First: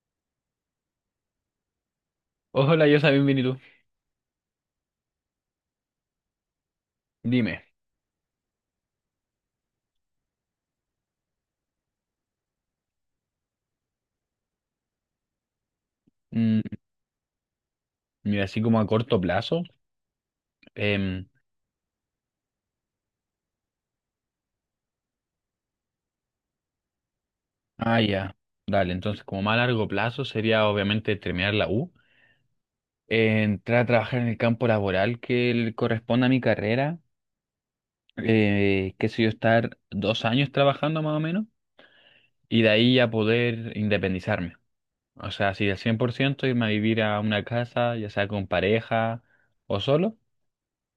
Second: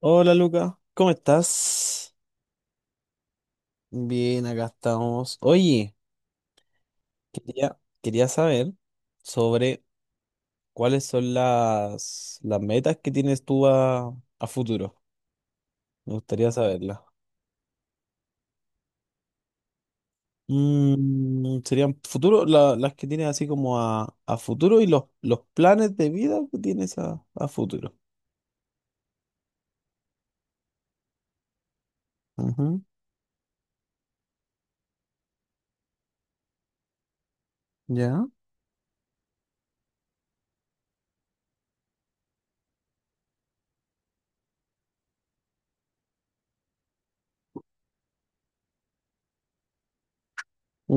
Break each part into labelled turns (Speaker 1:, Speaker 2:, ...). Speaker 1: Hola Luca, ¿cómo estás?
Speaker 2: Hola, yo soy bienvenido.
Speaker 1: Bien, acá estamos. Oye,
Speaker 2: Dime,
Speaker 1: quería saber sobre cuáles son las metas que tienes tú a futuro. Me gustaría
Speaker 2: mm,
Speaker 1: saberlas.
Speaker 2: mira, así como a corto plazo, em,
Speaker 1: Serían futuro, las que tienes así como a futuro y los planes de vida que tienes a futuro.
Speaker 2: ya, dale. Entonces, como más a largo plazo, sería obviamente terminar la U,
Speaker 1: Ujú,
Speaker 2: entrar a trabajar en el campo laboral que le corresponde a mi carrera,
Speaker 1: ya,
Speaker 2: qué sé yo, estar 2 años trabajando más o menos, y de ahí ya poder independizarme. O sea, así al 100% irme a vivir a una casa, ya sea con pareja o solo.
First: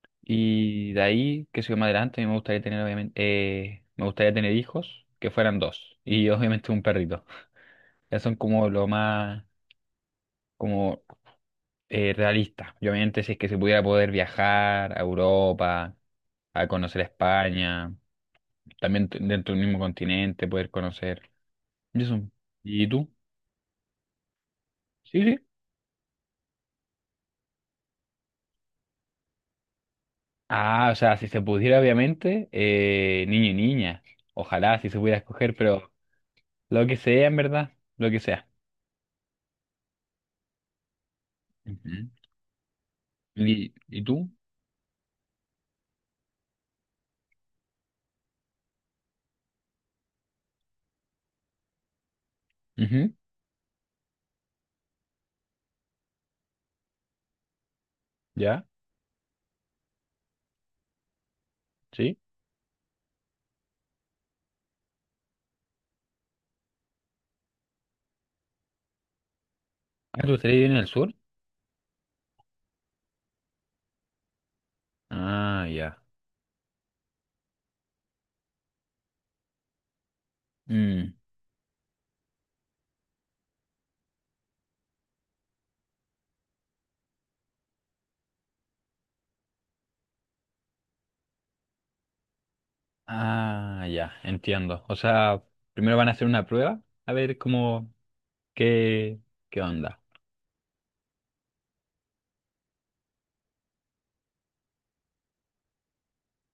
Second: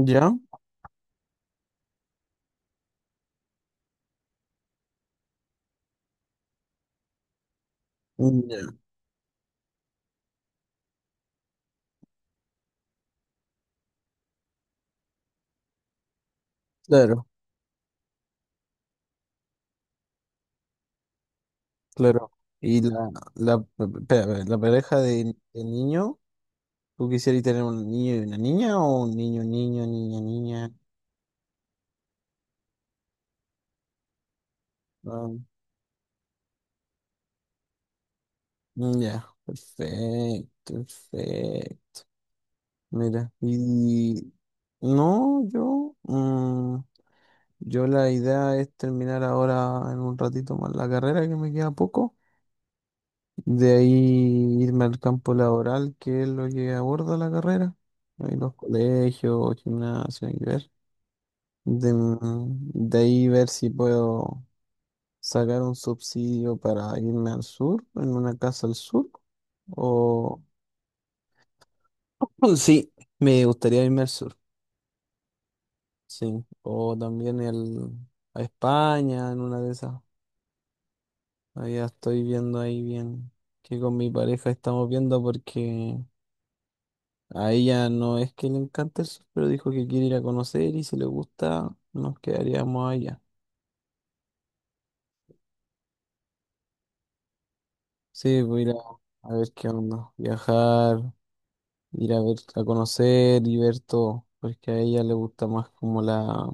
Speaker 1: ya,
Speaker 2: Y de ahí, qué sé yo, más adelante, a mí me gustaría tener, obviamente, me gustaría tener hijos que fueran dos. Y obviamente un perrito. Ya son
Speaker 1: ya.
Speaker 2: como lo más, como realista. Y obviamente, si es que se pudiera, poder viajar a Europa, a conocer
Speaker 1: Claro,
Speaker 2: España, también dentro del mismo continente, poder conocer. Y eso.
Speaker 1: claro. Y
Speaker 2: ¿Y tú?
Speaker 1: espérame, la pareja
Speaker 2: Sí,
Speaker 1: de,
Speaker 2: sí.
Speaker 1: de niño. ¿Tú quisieras tener un niño y una niña o un niño, niño, niña, niña?
Speaker 2: Ah, o sea, si se pudiera, obviamente, niño y niña. Ojalá, si se pudiera
Speaker 1: Ah,
Speaker 2: escoger, pero lo que sea, en verdad, lo que sea.
Speaker 1: mm, ya, perfecto, perfecto.
Speaker 2: Ujú.
Speaker 1: Mira,
Speaker 2: Y tú?
Speaker 1: y no, yo, la idea es terminar ahora en un ratito más la carrera, que me queda poco.
Speaker 2: Ujú.
Speaker 1: De ahí irme al campo laboral, que es lo que aborda la carrera. Ahí los
Speaker 2: ¿Ya?
Speaker 1: colegios, gimnasios, hay que ver. De,
Speaker 2: ¿Sí?
Speaker 1: mm, de ahí ver si puedo sacar un subsidio para irme al sur, en una casa al sur,
Speaker 2: Ah, ¿tú
Speaker 1: o
Speaker 2: estás en el sur?
Speaker 1: sí, me gustaría irme al sur,
Speaker 2: Ah, ya.
Speaker 1: sí, o también a España, en una de esas,
Speaker 2: Mm.
Speaker 1: ahí estoy viendo ahí bien, que con mi pareja estamos viendo porque a ella no es que le encante el sur, pero dijo que quiere ir a conocer y si le gusta, nos quedaríamos allá.
Speaker 2: Ah, ya, entiendo. O sea, primero van a hacer una prueba, a ver cómo,
Speaker 1: Sí, voy a ir
Speaker 2: qué,
Speaker 1: a ver
Speaker 2: qué
Speaker 1: qué
Speaker 2: onda.
Speaker 1: onda, viajar, ir a ver, a conocer y ver todo, porque a ella le gusta más como la,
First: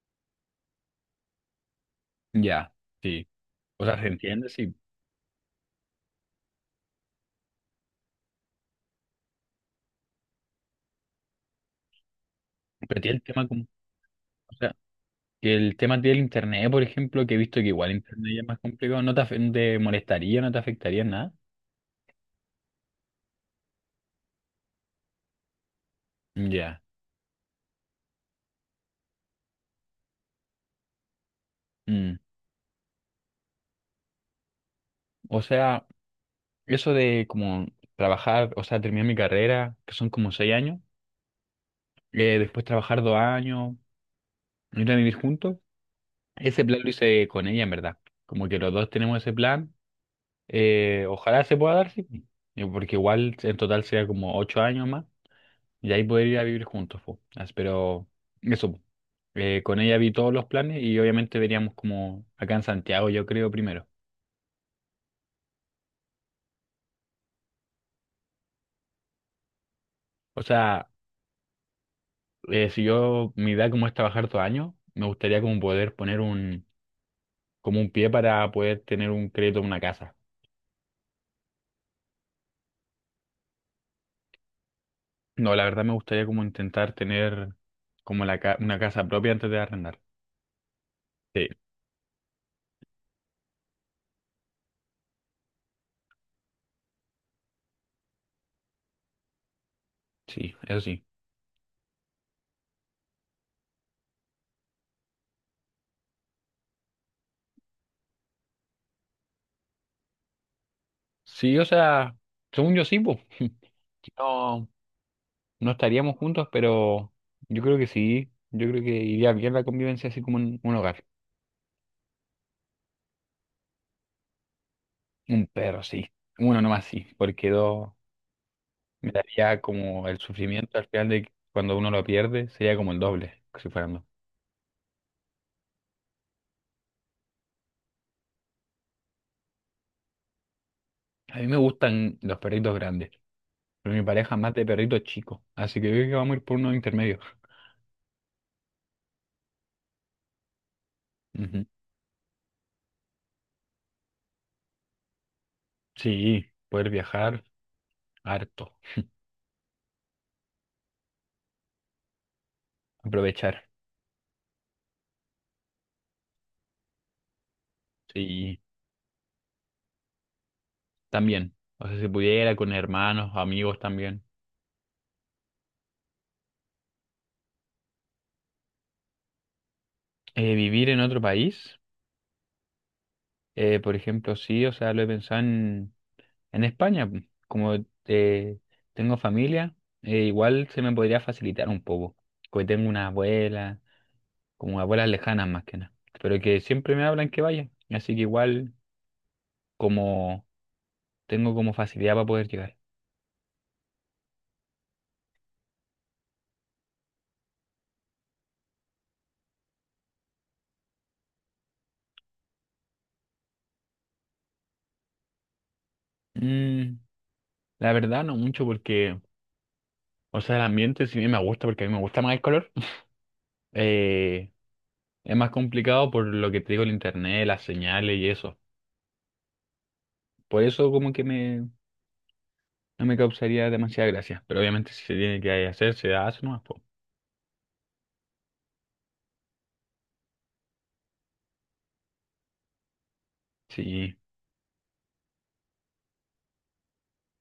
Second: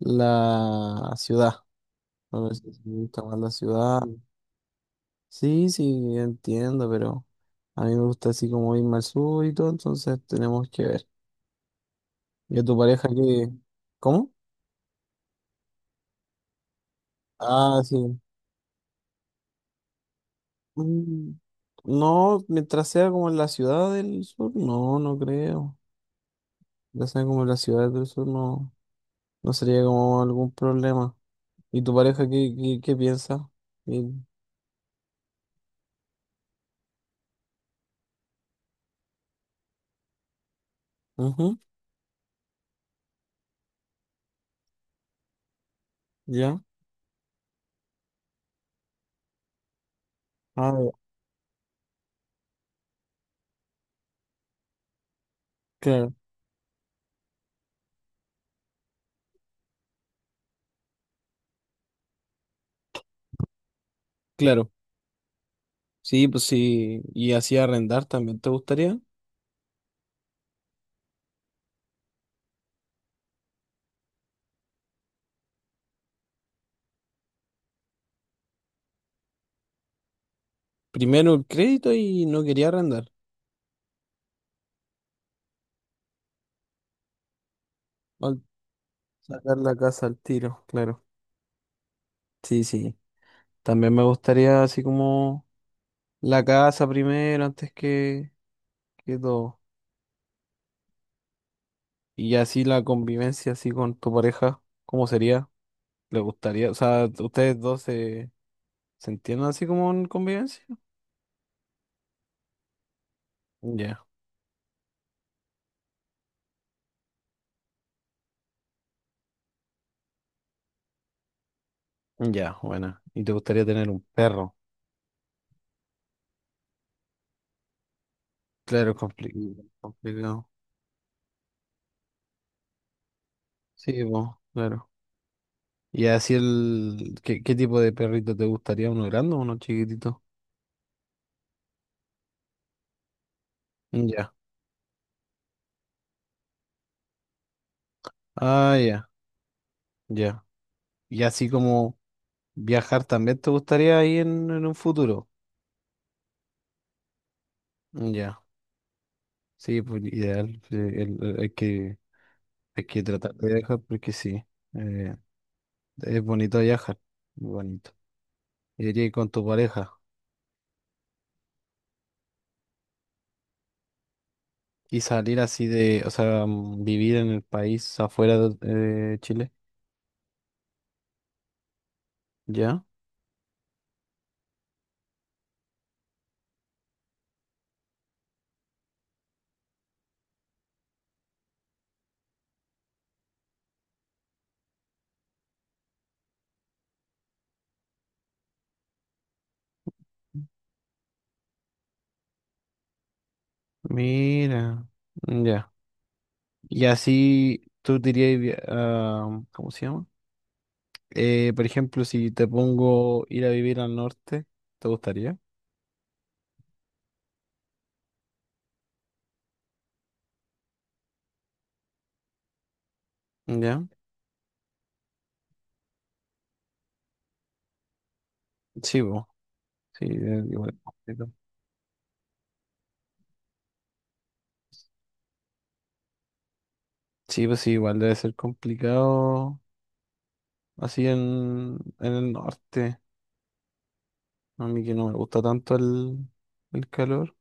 Speaker 1: la ciudad. A ver si
Speaker 2: Ya,
Speaker 1: le gusta
Speaker 2: sí.
Speaker 1: más la
Speaker 2: O sea,
Speaker 1: ciudad.
Speaker 2: se entiende, sí.
Speaker 1: Sí, sí, yo entiendo, pero a mí me gusta así como irme al sur y todo, entonces tenemos que ver. ¿Y a tu
Speaker 2: Pero
Speaker 1: pareja
Speaker 2: tiene el tema,
Speaker 1: qué? ¿Cómo?
Speaker 2: o sea, que el tema del internet, por ejemplo, que he visto que
Speaker 1: Ah,
Speaker 2: igual
Speaker 1: sí.
Speaker 2: internet ya es más complicado, no te, no te molestaría, no te afectaría en
Speaker 1: Mm,
Speaker 2: nada.
Speaker 1: No, mientras sea como en la ciudad del sur, no, no creo.
Speaker 2: Ya.
Speaker 1: Mientras sea como en la ciudad del sur, no, no sería como algún problema. ¿Y tu
Speaker 2: Mm.
Speaker 1: pareja qué, qué piensa?
Speaker 2: O sea, eso de como trabajar, o sea, terminar mi carrera, que son como 6 años.
Speaker 1: Ujú,
Speaker 2: Después trabajar 2 años, ir a vivir juntos.
Speaker 1: ya.
Speaker 2: Ese plan lo hice con ella, en verdad. Como que los dos tenemos ese plan.
Speaker 1: Ah,
Speaker 2: Ojalá se pueda dar, sí. Porque igual en total sería como 8 años más. Y ahí
Speaker 1: claro,
Speaker 2: poder ir a vivir juntos, po. Pero eso, po. Con ella vi todos los planes y obviamente veríamos como acá en Santiago, yo creo, primero.
Speaker 1: claro. Sí, pues sí. Y así arrendar también te gustaría.
Speaker 2: O sea, si yo, mi idea como es trabajar 2 años, me gustaría como poder poner un, como un pie para poder tener un crédito en una casa.
Speaker 1: Primero el crédito y no quería arrendar.
Speaker 2: No, la verdad me gustaría como intentar tener como la
Speaker 1: Al
Speaker 2: una casa propia antes
Speaker 1: sacar
Speaker 2: de
Speaker 1: la
Speaker 2: arrendar.
Speaker 1: casa al tiro, claro.
Speaker 2: Sí,
Speaker 1: Sí, sí. También me gustaría así como la casa primero antes que todo.
Speaker 2: sí, eso sí.
Speaker 1: Y así la convivencia así con tu pareja, ¿cómo sería? ¿Le gustaría? O sea, ¿ustedes dos se entienden así como en convivencia?
Speaker 2: Sí, o sea, según yo sí, pues.
Speaker 1: Ya,
Speaker 2: No, no estaríamos juntos, pero yo creo que sí. Yo creo que iría bien la convivencia así como en un hogar.
Speaker 1: ya, bueno. ¿Y te gustaría tener un perro?
Speaker 2: Un perro, sí. Uno nomás sí, porque dos
Speaker 1: Claro,
Speaker 2: me daría como el
Speaker 1: complicado.
Speaker 2: sufrimiento al final, de que cuando uno lo pierde sería como el doble, que si fueran
Speaker 1: Sí,
Speaker 2: dos.
Speaker 1: po, claro. Y así el. ¿Qué, tipo de perrito te gustaría? ¿Uno grande o uno chiquitito?
Speaker 2: A mí me gustan los perritos grandes, pero mi
Speaker 1: Ya.
Speaker 2: pareja más de perritos chicos, así que yo creo que vamos a ir por unos intermedios.
Speaker 1: Ah, ya, ya. Y así
Speaker 2: Ujú.
Speaker 1: como viajar también te gustaría ahí en un futuro.
Speaker 2: Sí, poder viajar
Speaker 1: Ya.
Speaker 2: harto,
Speaker 1: Sí, pues ideal. Sí, hay que tratar de
Speaker 2: aprovechar.
Speaker 1: viajar porque sí. eh, es bonito viajar. Muy bonito.
Speaker 2: Sí,
Speaker 1: Y diría que con tu pareja.
Speaker 2: también. O sea, si pudiera, con hermanos, amigos también.
Speaker 1: Y salir así de, o sea, vivir en el país afuera de Chile.
Speaker 2: Vivir en otro país,
Speaker 1: ¿Ya?
Speaker 2: por ejemplo, sí, o sea, lo he pensado en España, pu. Como eh, tengo familia, igual se me podría facilitar un poco. Porque tengo una abuela, como abuelas lejanas más que nada. Pero que siempre me hablan que vaya. Así que igual, como tengo como facilidad para poder llegar.
Speaker 1: Mira, ya. Y así tú dirías, ¿cómo se llama? Por ejemplo, si te pongo ir a vivir al norte, ¿te gustaría?
Speaker 2: Mm, la verdad no mucho porque, o sea, el ambiente sí me gusta, porque a mí me gusta más el color.
Speaker 1: Ya.
Speaker 2: Eh, es más complicado por lo que te digo, el internet, las señales y eso.
Speaker 1: Sí, pues. Sí,
Speaker 2: Por
Speaker 1: igual
Speaker 2: eso como que
Speaker 1: complicado.
Speaker 2: me, no me causaría demasiada gracia. Pero obviamente si se tiene que hacer, se hace nomás, po.
Speaker 1: Sí, pues sí, igual debe ser complicado así en el norte.
Speaker 2: Sí.
Speaker 1: A mí que no me gusta tanto el calor,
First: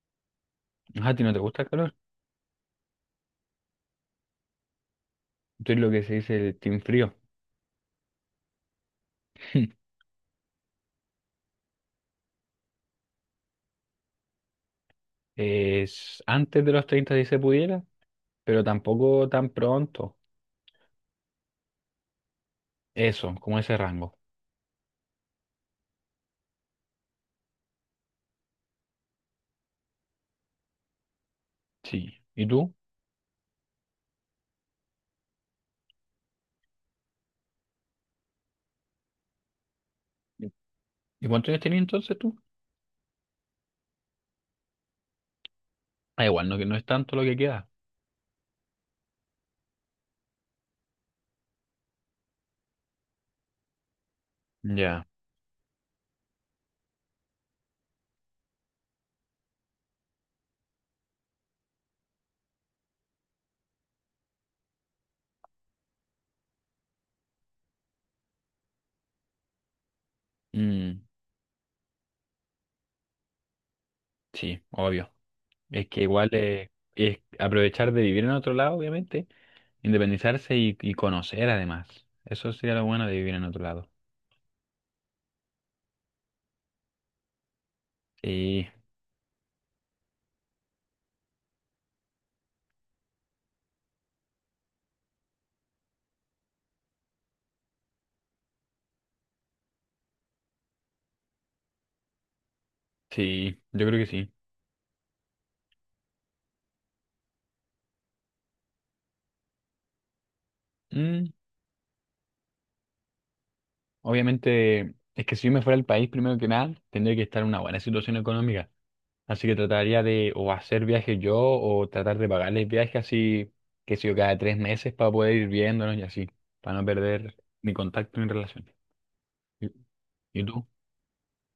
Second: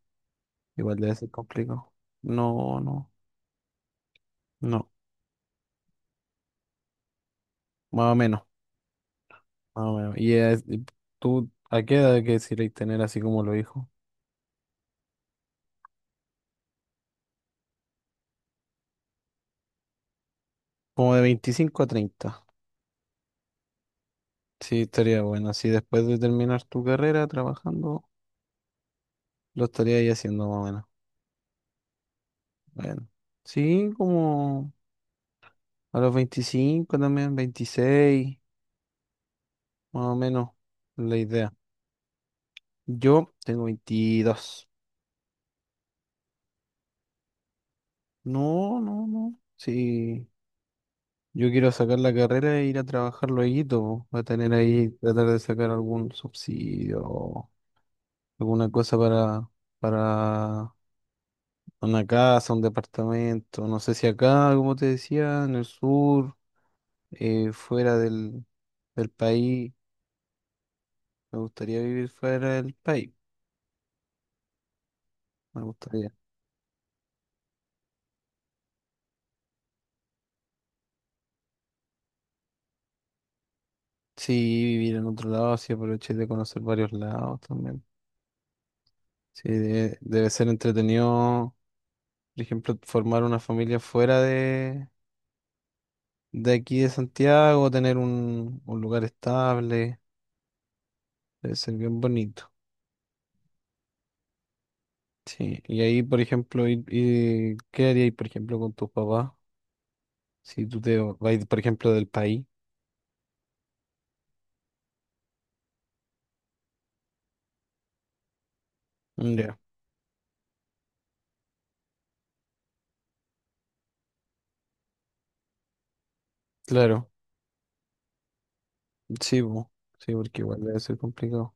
Speaker 1: igual
Speaker 2: Ah,
Speaker 1: debe
Speaker 2: ¿a ti
Speaker 1: ser
Speaker 2: no te gusta el
Speaker 1: complicado.
Speaker 2: calor?
Speaker 1: No, no, no.
Speaker 2: Tú eres lo que se dice el team frío.
Speaker 1: Más o menos, más o menos. Y tú, ¿a qué edad quisierais tener así como los hijos?
Speaker 2: Es antes de los 30, si se pudiera, pero tampoco tan pronto.
Speaker 1: Como de 25 a 30.
Speaker 2: Eso, como ese rango.
Speaker 1: Sí, estaría bueno. Así después de terminar tu carrera trabajando, lo estaría ahí haciendo más o menos.
Speaker 2: Sí. ¿Y tú?
Speaker 1: Bueno. Sí, como a los 25 también, 26, más o menos
Speaker 2: Sí.
Speaker 1: la
Speaker 2: ¿Y cuántos
Speaker 1: idea.
Speaker 2: años tenías entonces tú?
Speaker 1: Yo tengo 22.
Speaker 2: Ah, igual, no, que no es tanto lo que queda.
Speaker 1: No, no, no. Sí, yo quiero sacar la carrera e ir a trabajar lueguito, po. Voy a tener ahí,
Speaker 2: Ya.
Speaker 1: tratar de sacar algún subsidio, alguna cosa para una casa, un departamento, no sé si acá, como te decía, en el sur, fuera del país.
Speaker 2: Mm.
Speaker 1: Me gustaría vivir fuera del país,
Speaker 2: Sí, obvio.
Speaker 1: me
Speaker 2: Es que
Speaker 1: gustaría.
Speaker 2: igual, es aprovechar de vivir en otro lado, obviamente, independizarse y conocer además. Eso sería lo bueno de vivir en otro lado.
Speaker 1: Sí, vivir en otro lado, así aproveché de conocer varios lados también.
Speaker 2: Sí,
Speaker 1: Sí, debe ser entretenido, por ejemplo, formar una familia fuera de aquí de Santiago, tener un lugar estable, debe ser bien bonito.
Speaker 2: sí, yo creo que sí.
Speaker 1: Sí, y ahí, por ejemplo, ¿qué haríais, por ejemplo, con tus papás? Si tú te vas,
Speaker 2: Mm,
Speaker 1: por ejemplo, del país.
Speaker 2: obviamente, es que si yo me fuera al país, primero que nada, tendría que estar en una buena situación económica.
Speaker 1: Mm,
Speaker 2: Así que
Speaker 1: ya,
Speaker 2: trataría de o hacer viajes yo o tratar de pagarles viajes, así, que sé yo, cada 3 meses para poder ir viéndonos y así, para no
Speaker 1: claro.
Speaker 2: perder mi contacto ni relación.
Speaker 1: Sí,
Speaker 2: ¿Y,
Speaker 1: bo. Sí, porque
Speaker 2: y
Speaker 1: igual
Speaker 2: tú?
Speaker 1: debe ser complicado.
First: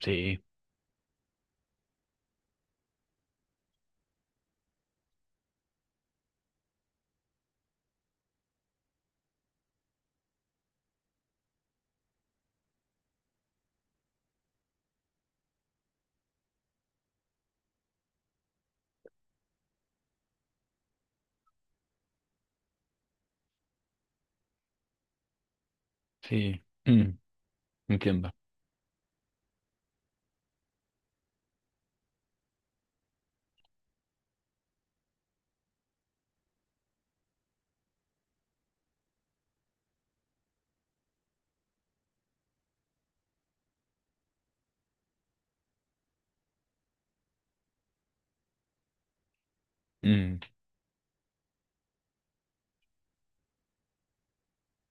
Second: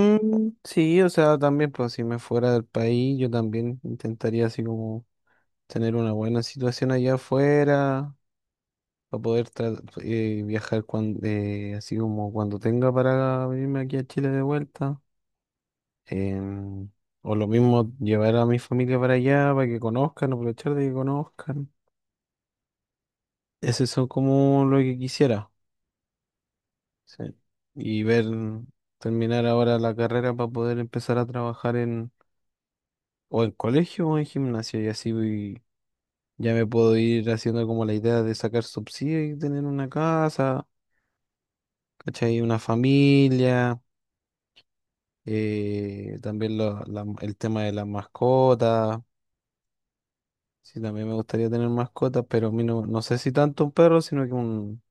Speaker 2: Sí,
Speaker 1: Sí, o sea, también, pues si me fuera del país, yo también intentaría así como tener una buena situación allá afuera, para poder viajar cuando, así como cuando tenga para venirme aquí a Chile de vuelta. Em, o lo mismo, llevar a mi familia para allá, para que conozcan, aprovechar de que conozcan. Ese son como lo que quisiera.
Speaker 2: sí.
Speaker 1: Sí. Y ver,
Speaker 2: Entiendo.
Speaker 1: terminar ahora la carrera para poder empezar a trabajar o en colegio o en gimnasia, y así ya me puedo ir haciendo como la idea de sacar subsidio y tener una casa, ¿cachai? Una familia, también el tema de las mascotas,
Speaker 2: Mm.
Speaker 1: sí, también me gustaría tener mascotas, pero a mí no, no sé si tanto un perro, sino que un,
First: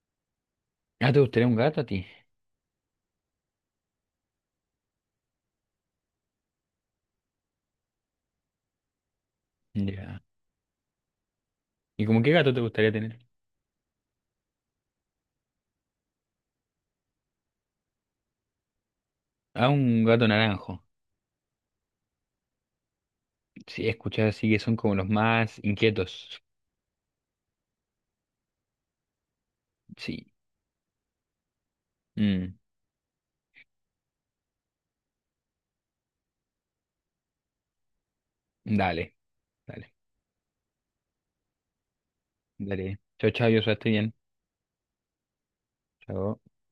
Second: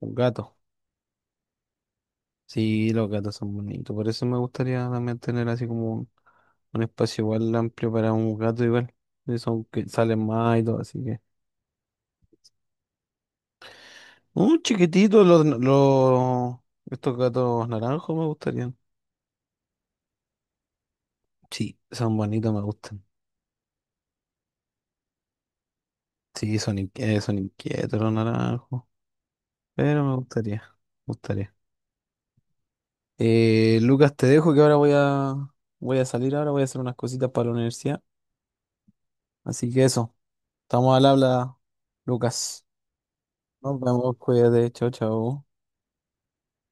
Speaker 1: un gato.
Speaker 2: Ah, ¿te gustaría un gato a ti?
Speaker 1: Sí, los gatos son bonitos. Por eso me gustaría también tener así como un espacio igual amplio para un gato igual. Y son que
Speaker 2: Ya.
Speaker 1: salen más y todo, así que.
Speaker 2: ¿Y como qué gato te gustaría tener?
Speaker 1: Un chiquitito, estos gatos naranjos me gustarían.
Speaker 2: Ah, un gato naranjo.
Speaker 1: Sí, son bonitos, me gustan.
Speaker 2: Sí, escuchar así que son como los más inquietos.
Speaker 1: Sí, son inquietos los naranjos. Pero me
Speaker 2: Sí.
Speaker 1: gustaría, me gustaría.
Speaker 2: Mm.
Speaker 1: Lucas, te dejo que ahora voy a salir ahora, voy a hacer unas cositas para la universidad.
Speaker 2: Dale,
Speaker 1: Así que
Speaker 2: dale,
Speaker 1: eso, estamos al habla, Lucas.
Speaker 2: dale. Chao, chao, yo
Speaker 1: Nos
Speaker 2: estoy bien.
Speaker 1: vemos, cuídate, chao, chao.
Speaker 2: Chao.